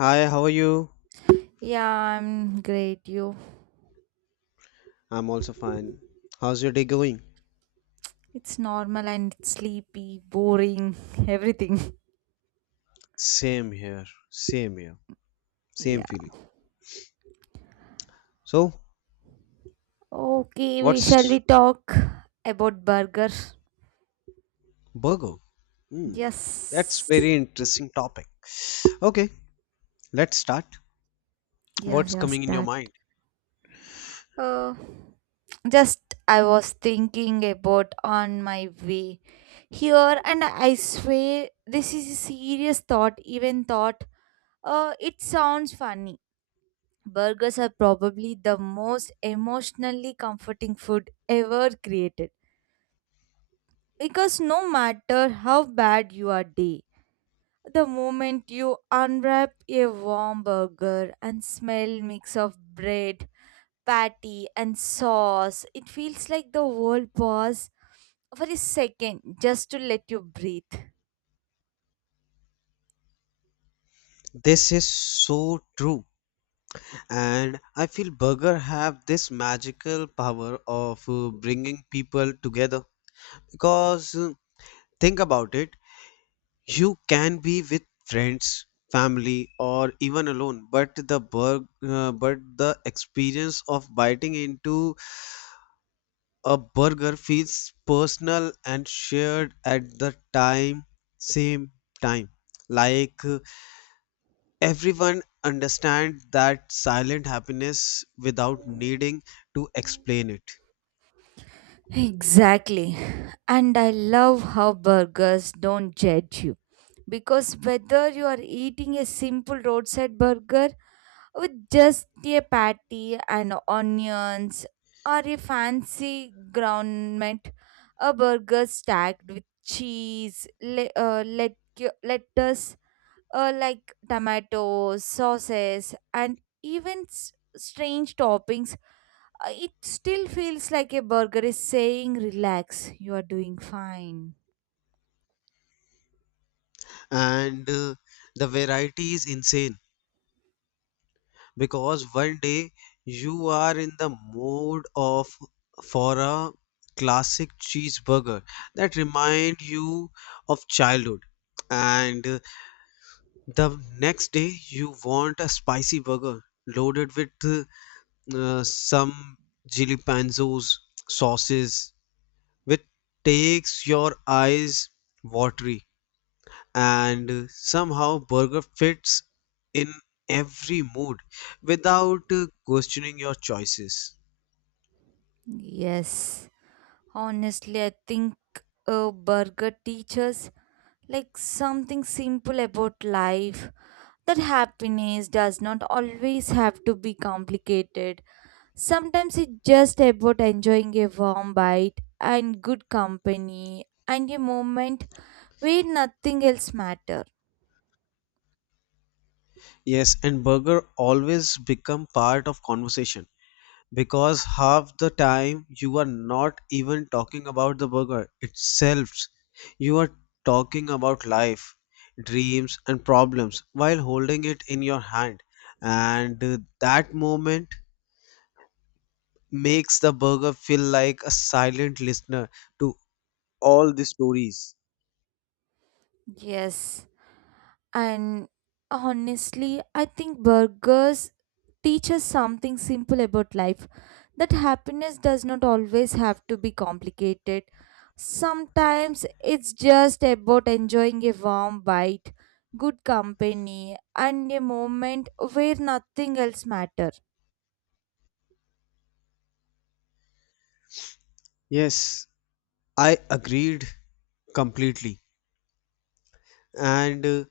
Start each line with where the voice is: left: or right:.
left: Hi, how are you?
right: Yeah, I'm great. You,
left: I'm also fine. How's your day going?
right: it's normal and it's sleepy, boring, everything.
left: Same here, same here, same
right: Yeah.
left: feeling. So,
right: Okay, we shall we
left: what's
right: talk about burger?
left: burger? Hmm, that's
right: Yes.
left: very interesting topic. Okay, let's start.
right: Yes,
left: What's
right: yes,
left: coming in your
right: that.
left: mind?
right: Uh, just I was thinking about on my way here, and I swear this is a serious thought. Even thought. It sounds funny. Burgers are probably the most emotionally comforting food ever created, because no matter how bad your day, the moment you unwrap a warm burger and smell mix of bread, patty and sauce, it feels like the world pause for a second just to let you breathe.
left: This is so true, and I feel burger have this magical power of bringing people together. Because think about it. You can be with friends, family, or even alone, but the but the experience of biting into a burger feels personal and shared at the time same time. Like everyone understands that silent happiness without needing to explain it.
right: Exactly. And I love how burgers don't judge you. Because whether you are eating a simple roadside burger with just a patty and onions or a fancy ground meat, a burger stacked with cheese, lettuce, like tomatoes, sauces, and even strange toppings, it still feels like a burger is saying, "Relax, you are doing fine."
left: And the variety is insane because one day you are in the mood of for a classic cheeseburger that remind you of childhood, and the next day you want a spicy burger loaded with some jalapenos sauces, which takes your eyes watery, and somehow burger fits in every mood without questioning your choices.
right: Yes, honestly, I think a burger teaches like something simple about life, that happiness does not always have to be complicated. Sometimes it's just about enjoying a warm bite and good company and a moment where nothing else matters.
left: Yes, and burger always become part of conversation because half the time you are not even talking about the burger itself, you are talking about life, dreams and problems while holding it in your hand. And that moment makes the burger feel like a silent listener to all the stories.
right: Yes. And honestly, I think burgers teach us something simple about life, that happiness does not always have to be complicated. Sometimes it's just about enjoying a warm bite, good company, and a moment where nothing else matters.
left: Yes, I agreed completely. And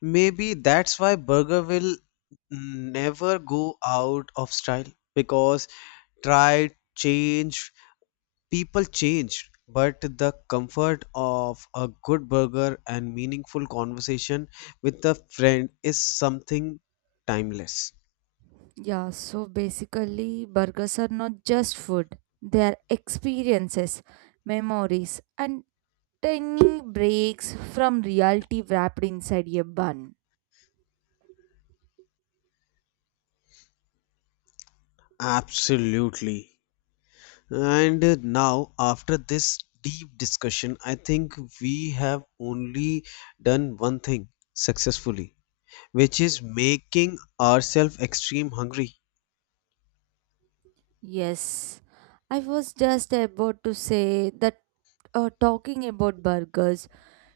left: maybe that's why burger will never go out of style because tried, changed, people changed. But the comfort of a good burger and meaningful conversation with a friend is something timeless.
right: Yeah, so basically, burgers are not just food, they are experiences, memories, and tiny breaks from reality wrapped inside a bun.
left: Absolutely. And now, after this deep discussion, I think we have only done one thing successfully, which is making ourselves extreme hungry.
right: Yes, I was just about to say that, talking about burgers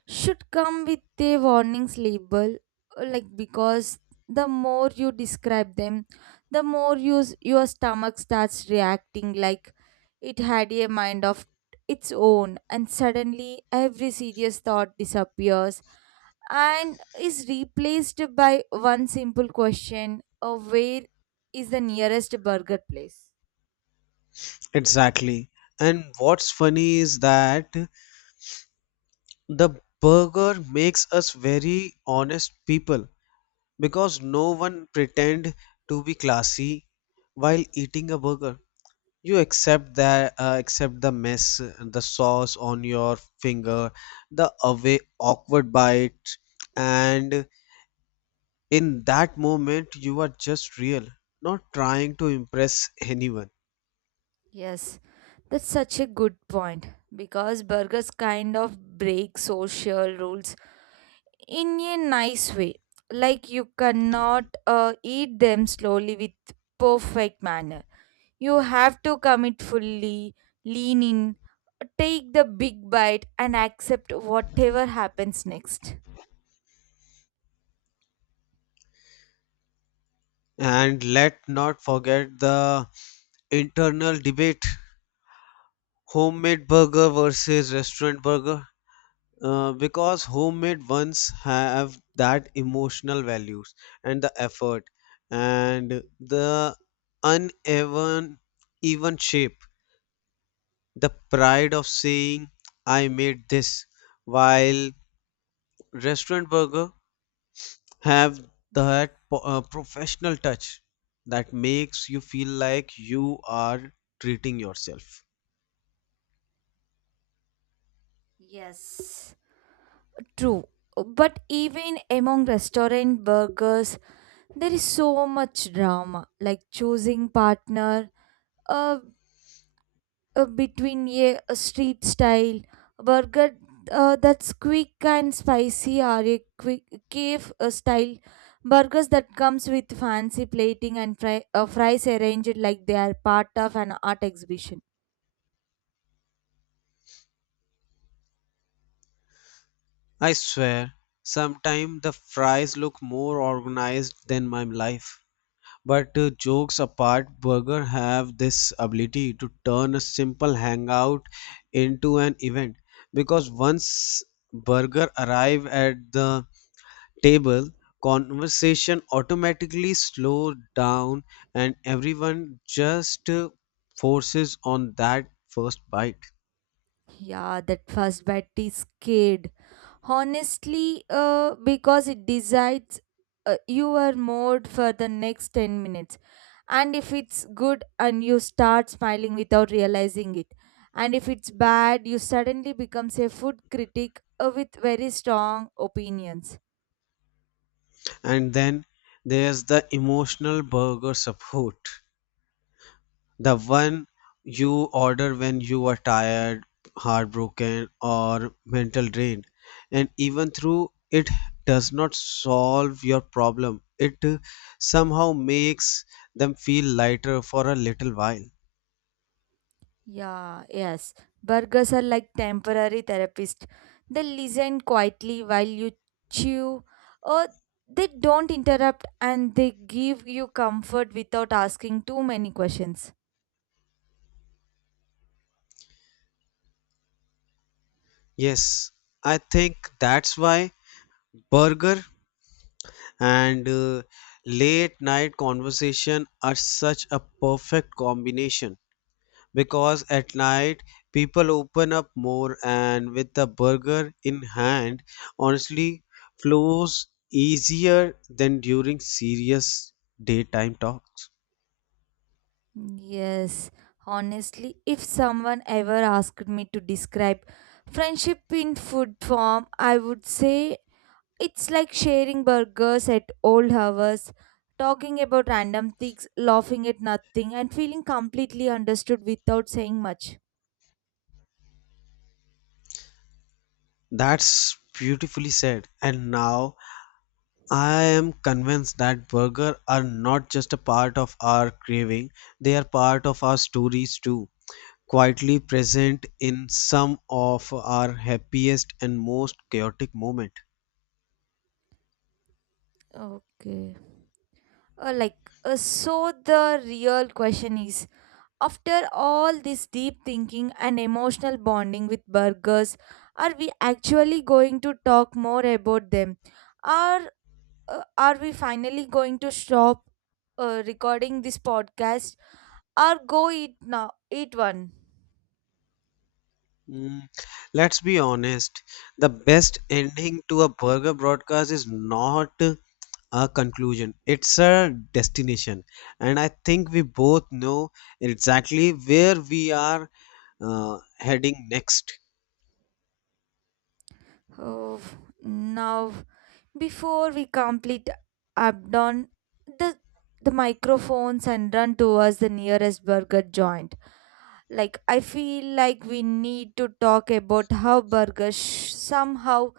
right: should come with a warnings label, like, because the more you describe them, the more your stomach starts reacting like it had a mind of its own, and suddenly every serious thought disappears and is replaced by one simple question of where is the nearest burger place.
left: Exactly. And what's funny is that the burger makes us very honest people because no one pretend to be classy while eating a burger. You accept that accept the mess, the sauce on your finger, the away awkward bite, and in that moment you are just real, not trying to impress anyone.
right: Yes, that's such a good point, because burgers kind of break social rules in a nice way. Like, you cannot eat them slowly with perfect manner. You have to commit fully, lean in, take the big bite and accept whatever happens next.
left: And let not forget the internal debate: homemade burger versus restaurant burger. Because homemade ones have that emotional values and the effort and the uneven even shape, the pride of saying I made this, while restaurant burger have that professional touch that makes you feel like you are treating yourself.
right: Yes. True. But even among restaurant burgers there is so much drama, like choosing partner, uh, between a street style burger that's quick and spicy, or a quick cave style burgers that comes with fancy plating and fries arranged like they are part of an art exhibition.
left: I swear sometimes the fries look more organized than my life. But jokes apart, burger have this ability to turn a simple hangout into an event because once burger arrive at the table, conversation automatically slows down and everyone just forces on that first bite.
right: Yeah, that first bet is scared. Honestly, because it decides your mood for the next 10 minutes. And if it's good, and you start smiling without realizing it. And if it's bad, you suddenly becomes a food critic, with very strong opinions.
left: And then there's the emotional burger support, the one you order when you are tired, heartbroken, or mental drained. And even through it does not solve your problem, it somehow makes them feel lighter for a little while.
right: Yeah, yes. Burgers are like temporary therapists. They listen quietly while you chew, or they don't interrupt, and they give you comfort without asking too many questions.
left: Yes, I think that's why burger and late night conversation are such a perfect combination. Because at night people open up more, and with the burger in hand honestly flows easier than during serious daytime talks.
right: Yes, honestly, if someone ever asked me to describe friendship in food form, I would say it's like sharing burgers at old hours, talking about random things, laughing at nothing, and feeling completely understood without saying much.
left: That's beautifully said, and now I am convinced that burger are not just a part of our craving, they are part of our stories too, quietly present in some of our happiest and most chaotic moments.
right: Okay. Uh, like, so the real question is, after all this deep thinking and emotional bonding with burgers, are we actually going to talk more about them? Or are we finally going to stop recording this podcast or go eat now? Eat one.
left: Mm, let's be honest, the best ending to a burger broadcast is not a conclusion, it's a destination. And I think we both know exactly where we are heading next.
right: Oh, now, before we complete abdon, the the microphones and run towards the nearest burger joint. Like, I feel like we need to talk about how burgers somehow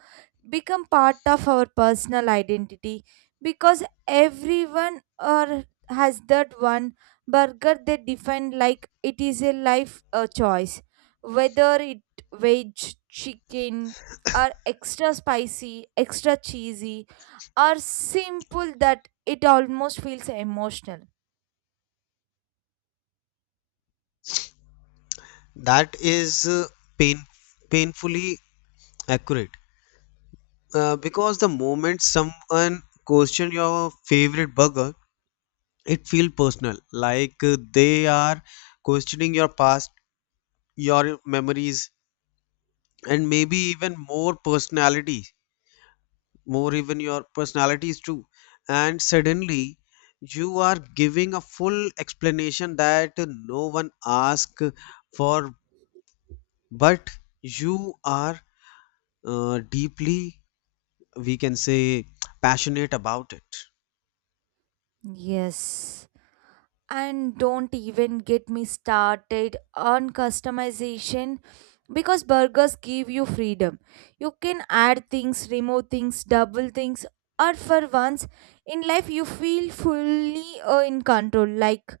right: become part of our personal identity, because everyone or has that one burger they define like it is a life a choice, whether it veg, chicken, or extra spicy, extra cheesy, or simple, that it almost feels emotional.
left: That is pain, painfully accurate. Because the moment someone questions your favorite burger, it feels personal, like they are questioning your past, your memories, and maybe even more personality more even your personalities too. And suddenly you are giving a full explanation that no one asked for, but you are deeply, we can say, passionate about it.
right: Yes, and don't even get me started on customization, because burgers give you freedom. You can add things, remove things, double things, or for once in life you feel fully in control. Like,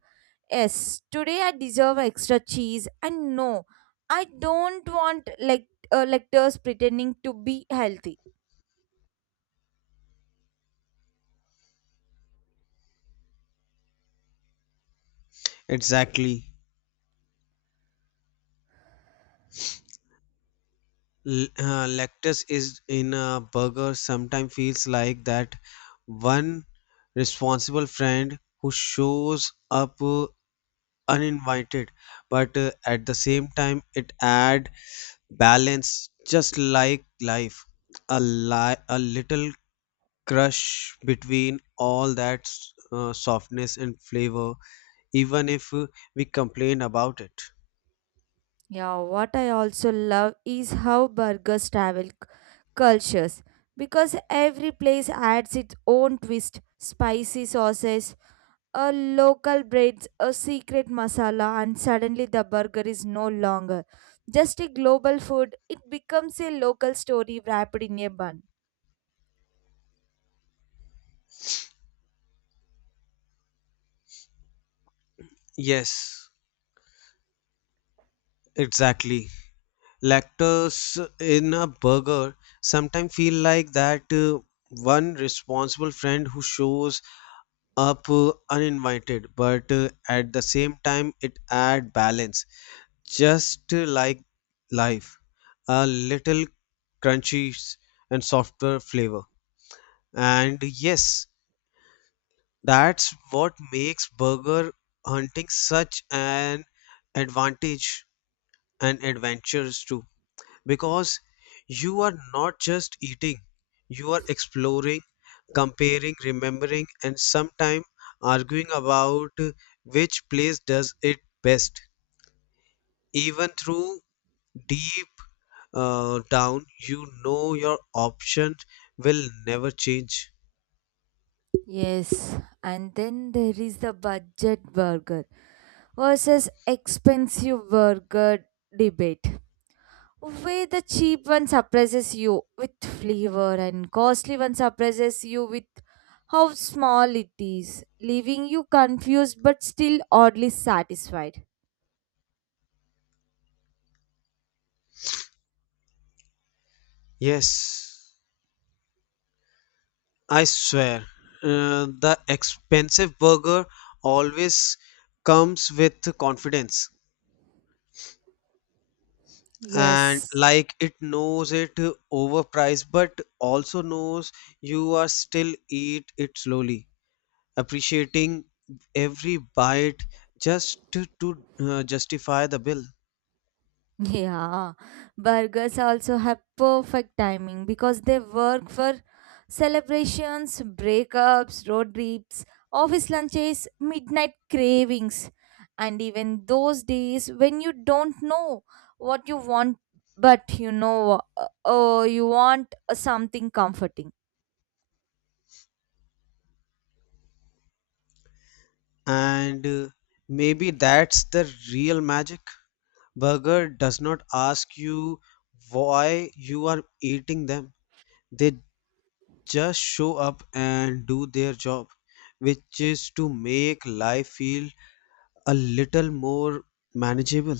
right: yes, today I deserve extra cheese, and no, I don't want like lectures pretending to be healthy.
left: Exactly. Lactose is in a burger sometimes feels like that one responsible friend who shows up uninvited, but at the same time it add balance, just like life, a a little crush between all that softness and flavor, even if we complain about it.
right: Yeah, what I also love is how burgers travel cultures, because every place adds its own twist, spicy sauces, a local breads, a secret masala, and suddenly the burger is no longer just a global food. It becomes a local story wrapped in a bun.
left: Yes, exactly, lactose in a burger sometimes feel like that one responsible friend who shows up uninvited, but at the same time it add balance, just like life, a little crunchy and softer flavor. And yes, that's what makes burger hunting such an advantage and adventures too, because you are not just eating, you are exploring, comparing, remembering, and sometimes arguing about which place does it best. Even through deep down, you know your option will never change.
right: Yes, and then there is the budget burger versus expensive burger debate, way the cheap one surprises you with flavor and costly one surprises you with how small it is, leaving you confused but still oddly satisfied.
left: Yes, I swear, the expensive burger always comes with confidence. And
right: Yes.
left: like it knows it overpriced, but also knows you are still eat it slowly, appreciating every bite just to justify the bill.
right: Yeah, burgers also have perfect timing, because they work for celebrations, breakups, road trips, office lunches, midnight cravings, and even those days when you don't know what you want, but you know, oh, you want something comforting.
left: And maybe that's the real magic: burger does not ask you why you are eating them, they just show up and do their job, which is to make life feel a little more manageable.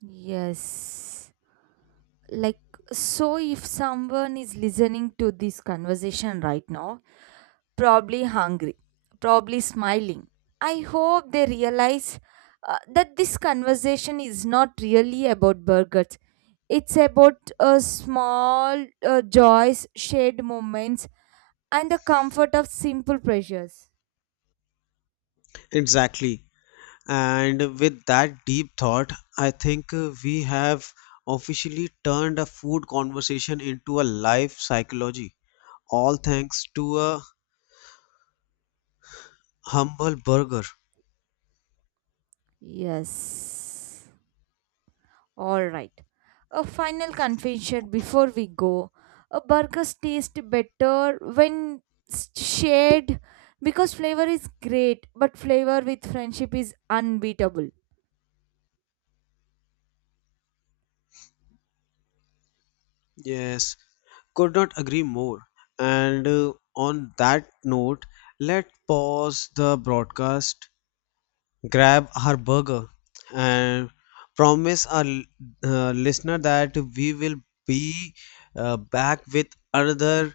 right: Yes. Like, so if someone is listening to this conversation right now, probably hungry, probably smiling. I hope they realize that this conversation is not really about burgers. It's about small joys, shared moments, and the comfort of simple pleasures.
left: Exactly. And with that deep thought, I think we have officially turned a food conversation into a life psychology, all thanks to a humble burger.
right: Yes. All right. A final confession before we go. A burgers taste better when shared, because flavor is great, but flavor with friendship is unbeatable.
left: Yes, could not agree more. And on that note, let's pause the broadcast, grab our burger, and promise our listener that we will be back with another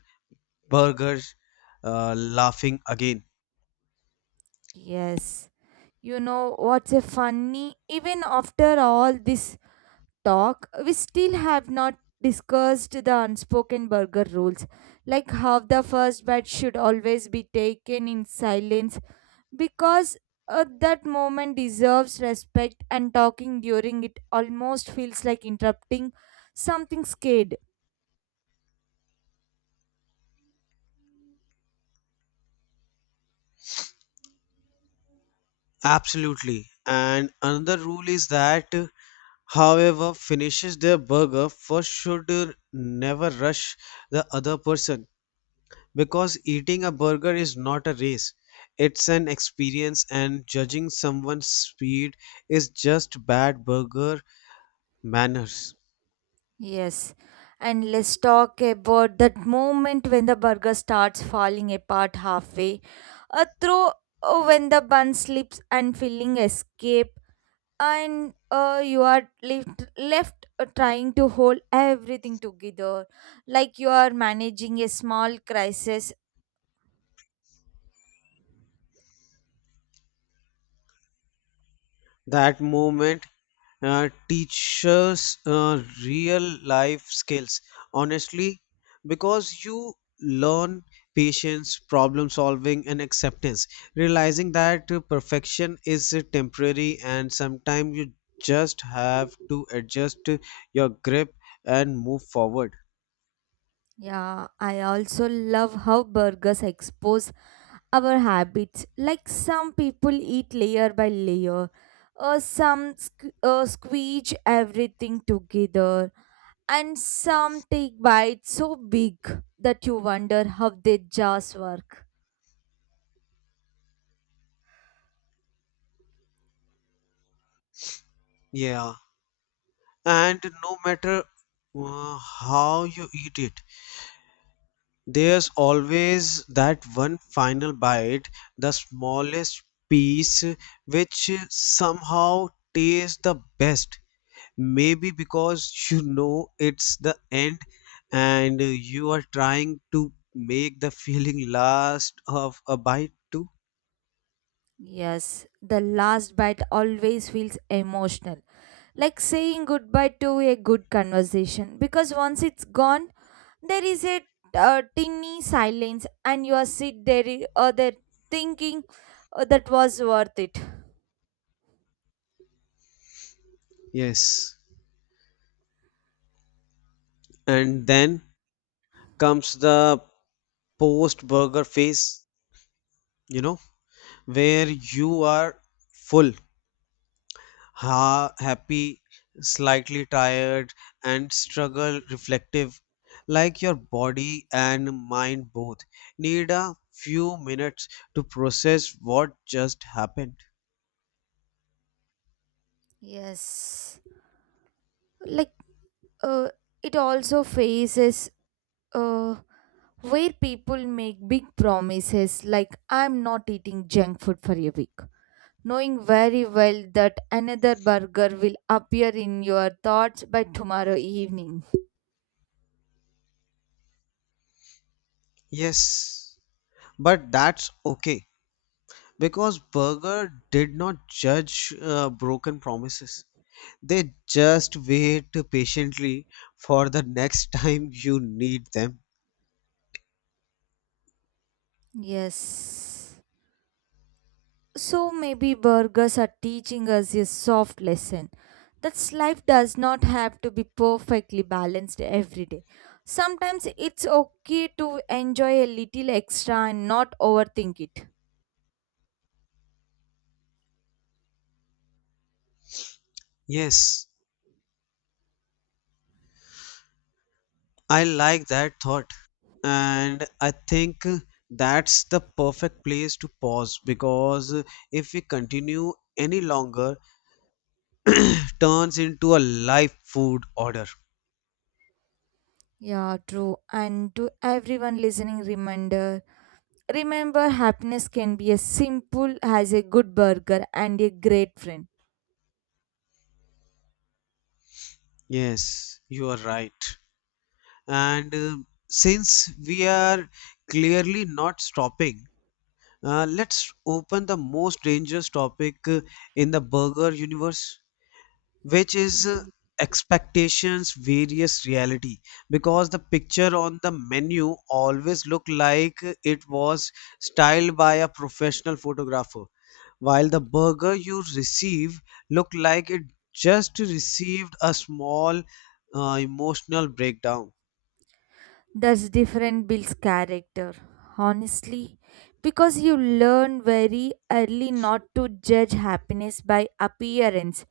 left: burger laughing again.
right: Yes. You know what's a funny? Even after all this talk, we still have not discussed the unspoken burger rules, like how the first bite should always be taken in silence, because that moment deserves respect, and talking during it almost feels like interrupting something scared.
left: Absolutely. And another rule is that however finishes their burger first should never rush the other person, because eating a burger is not a race, it's an experience, and judging someone's speed is just bad burger manners.
right: Yes, and let's talk about that moment when the burger starts falling apart halfway through, when the bun slips and filling escape, and you are left trying to hold everything together like you are managing a small crisis.
left: That moment teaches real life skills, honestly, because you learn patience, problem solving, and acceptance, realizing that perfection is temporary and sometimes you just have to adjust your grip and move forward.
right: Yeah, I also love how burgers expose our habits. Like, some people eat layer by layer, or some squeeze everything together, and some take bites so big that you wonder how their jaws work.
left: Yeah, and no matter how you eat it, there's always that one final bite, the smallest piece, which somehow tastes the best. Maybe because you know it's the end, and you are trying to make the feeling last of a bite too.
right: Yes, the last bite always feels emotional, like saying goodbye to a good conversation, because once it's gone, there is a tinny silence, and you are sit there, there thinking that was worth it.
left: Yes. And then comes the post burger phase, you know, where you are full, happy, slightly tired, and struggle reflective. Like your body and mind both need a few minutes to process what just happened.
right: Yes. Like uh, it also faces uh, where people make big promises like, "I'm not eating junk food for a week." Knowing very well that another burger will appear in your thoughts by tomorrow evening.
left: Yes, but that's okay because Berger did not judge broken promises. They just wait patiently for the next time you need them.
right: Yes. So maybe burgers are teaching us a soft lesson, that life does not have to be perfectly balanced every day. Sometimes it's okay to enjoy a little extra and not overthink it.
left: Yes, I like that thought. And I think that's the perfect place to pause because if we continue any longer, turns into a live food order.
right: Yeah, true. And to everyone listening, reminder, remember happiness can be as simple as a good burger and a great friend.
left: Yes, you are right. And since we are clearly not stopping, let's open the most dangerous topic in the burger universe, which is expectations various reality, because the picture on the menu always look like it was styled by a professional photographer, while the burger you receive look like it just received a small emotional breakdown.
right: That's different builds character, honestly, because you learn very early not to judge happiness by appearance.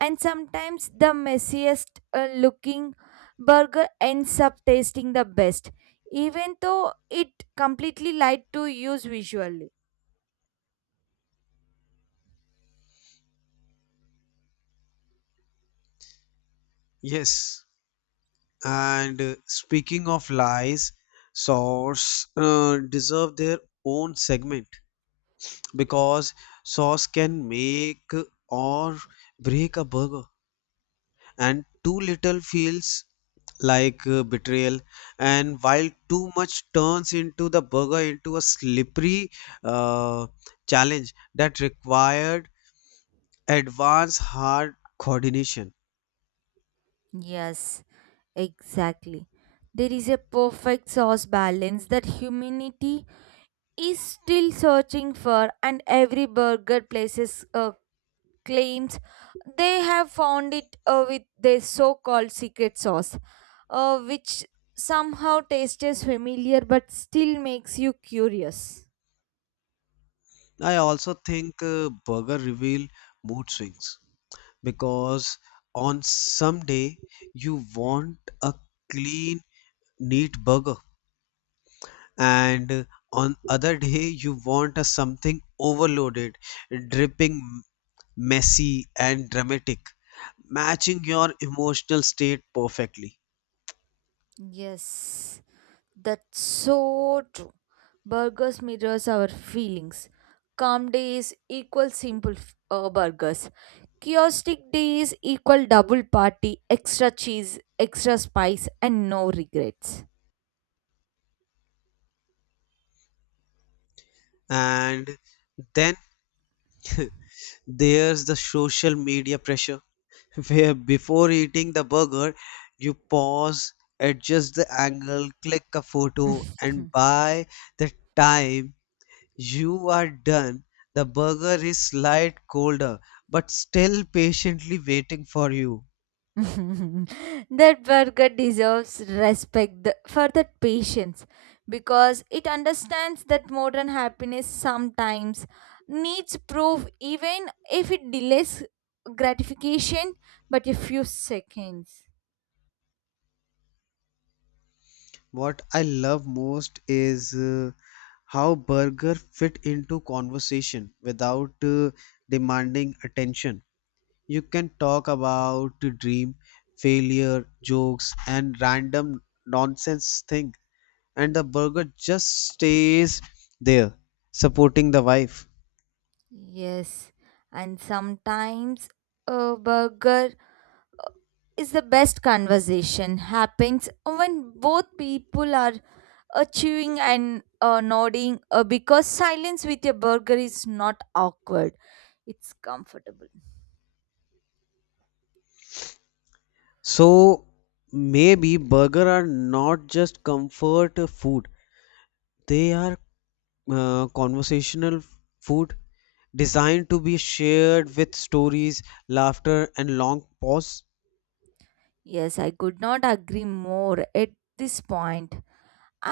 right: And sometimes the messiest looking burger ends up tasting the best, even though it completely lied to use visually.
left: Yes, and speaking of lies, sauce deserve their own segment because sauce can make or break a burger, and too little feels like betrayal, and while too much turns into the burger into a slippery uh, challenge that required advanced hard coordination.
right: Yes, exactly. There is a perfect sauce balance that humanity is still searching for, and every burger places a claims they have found it with their so called secret sauce, which somehow tastes familiar but still makes you curious.
left: I also think burger reveal mood swings because on some day you want a clean neat burger, and on other day you want a something overloaded, dripping, messy and dramatic, matching your emotional state perfectly.
right: Yes, that's so true. Burgers mirrors our feelings. Calm days equal simple burgers. Chaotic days equal double party, extra cheese, extra spice, and no regrets.
left: And then there's the social media pressure where before eating the burger you pause, adjust the angle, click a photo, and by the time you are done, the burger is slight colder, but still patiently waiting for you.
right: That burger deserves respect for that patience, because it understands that modern happiness sometimes needs proof, even if it delays gratification but a few seconds.
left: What I love most is how burger fit into conversation without demanding attention. You can talk about dream, failure, jokes, and random nonsense thing, and the burger just stays there, supporting the wife.
right: Yes, and sometimes a burger is the best conversation happens when both people are chewing and nodding, because silence with a burger is not awkward, it's comfortable.
left: So maybe burger are not just comfort food. They are conversational food, designed to be shared with stories, laughter and long pause.
right: Yes, I could not agree more. At this point,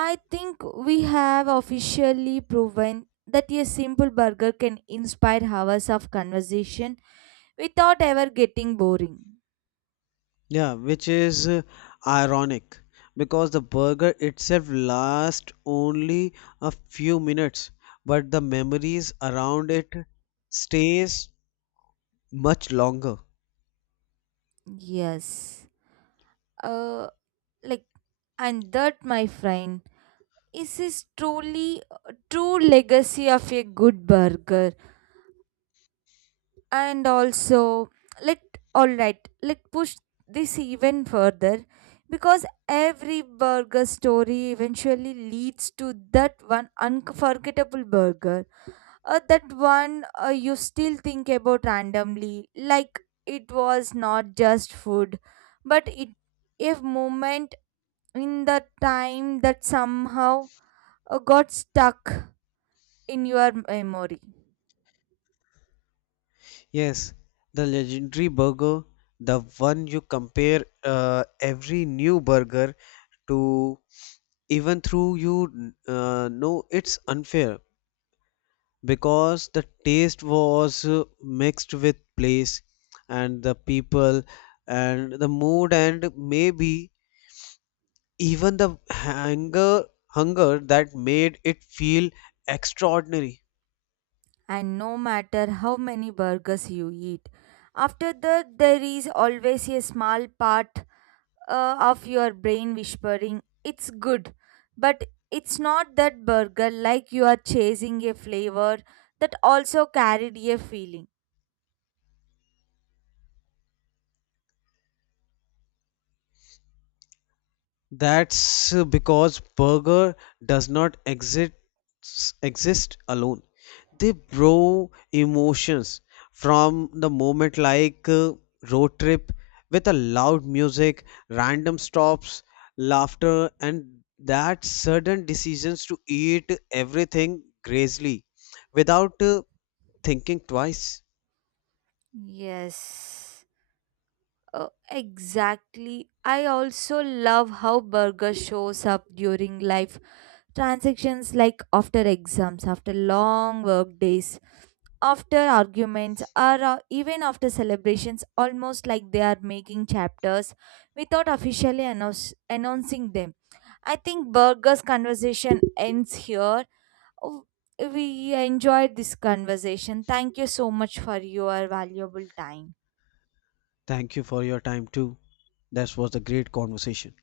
right: I think we have officially proven that a simple burger can inspire hours of conversation without ever getting boring.
left: Yeah, which is ironic because the burger itself lasts only a few minutes, but the memories around it stays much longer.
right: Yes. uh like and that, my friend, this is truly a true legacy of a good burger. And also, let, all right, let push this even further, because every burger story eventually leads to that one unforgettable burger, that one you still think about randomly, like it was not just food, but it a moment in the time that somehow got stuck in your memory.
left: Yes, the legendary burger, the one you compare every new burger to, even through you know it's unfair because the taste was mixed with place and the people and the mood, and maybe even the hunger that made it feel extraordinary.
right: And no matter how many burgers you eat, after that, there is always a small part of your brain whispering, "It's good." But it's not that burger, like you are chasing a flavor that also carried a feeling.
left: That's because burger does not exist exist alone. They borrow emotions from the moment, like road trip with a loud music, random stops, laughter, and that sudden decisions to eat everything grazily without thinking twice.
right: Yes. Oh, exactly. I also love how burger shows up during life transactions, like after exams, after long work days, after arguments, or even after celebrations, almost like they are making chapters without officially announcing them. I think Burger's conversation ends here. Oh, we enjoyed this conversation. Thank you so much for your valuable time.
left: Thank you for your time too. That was a great conversation.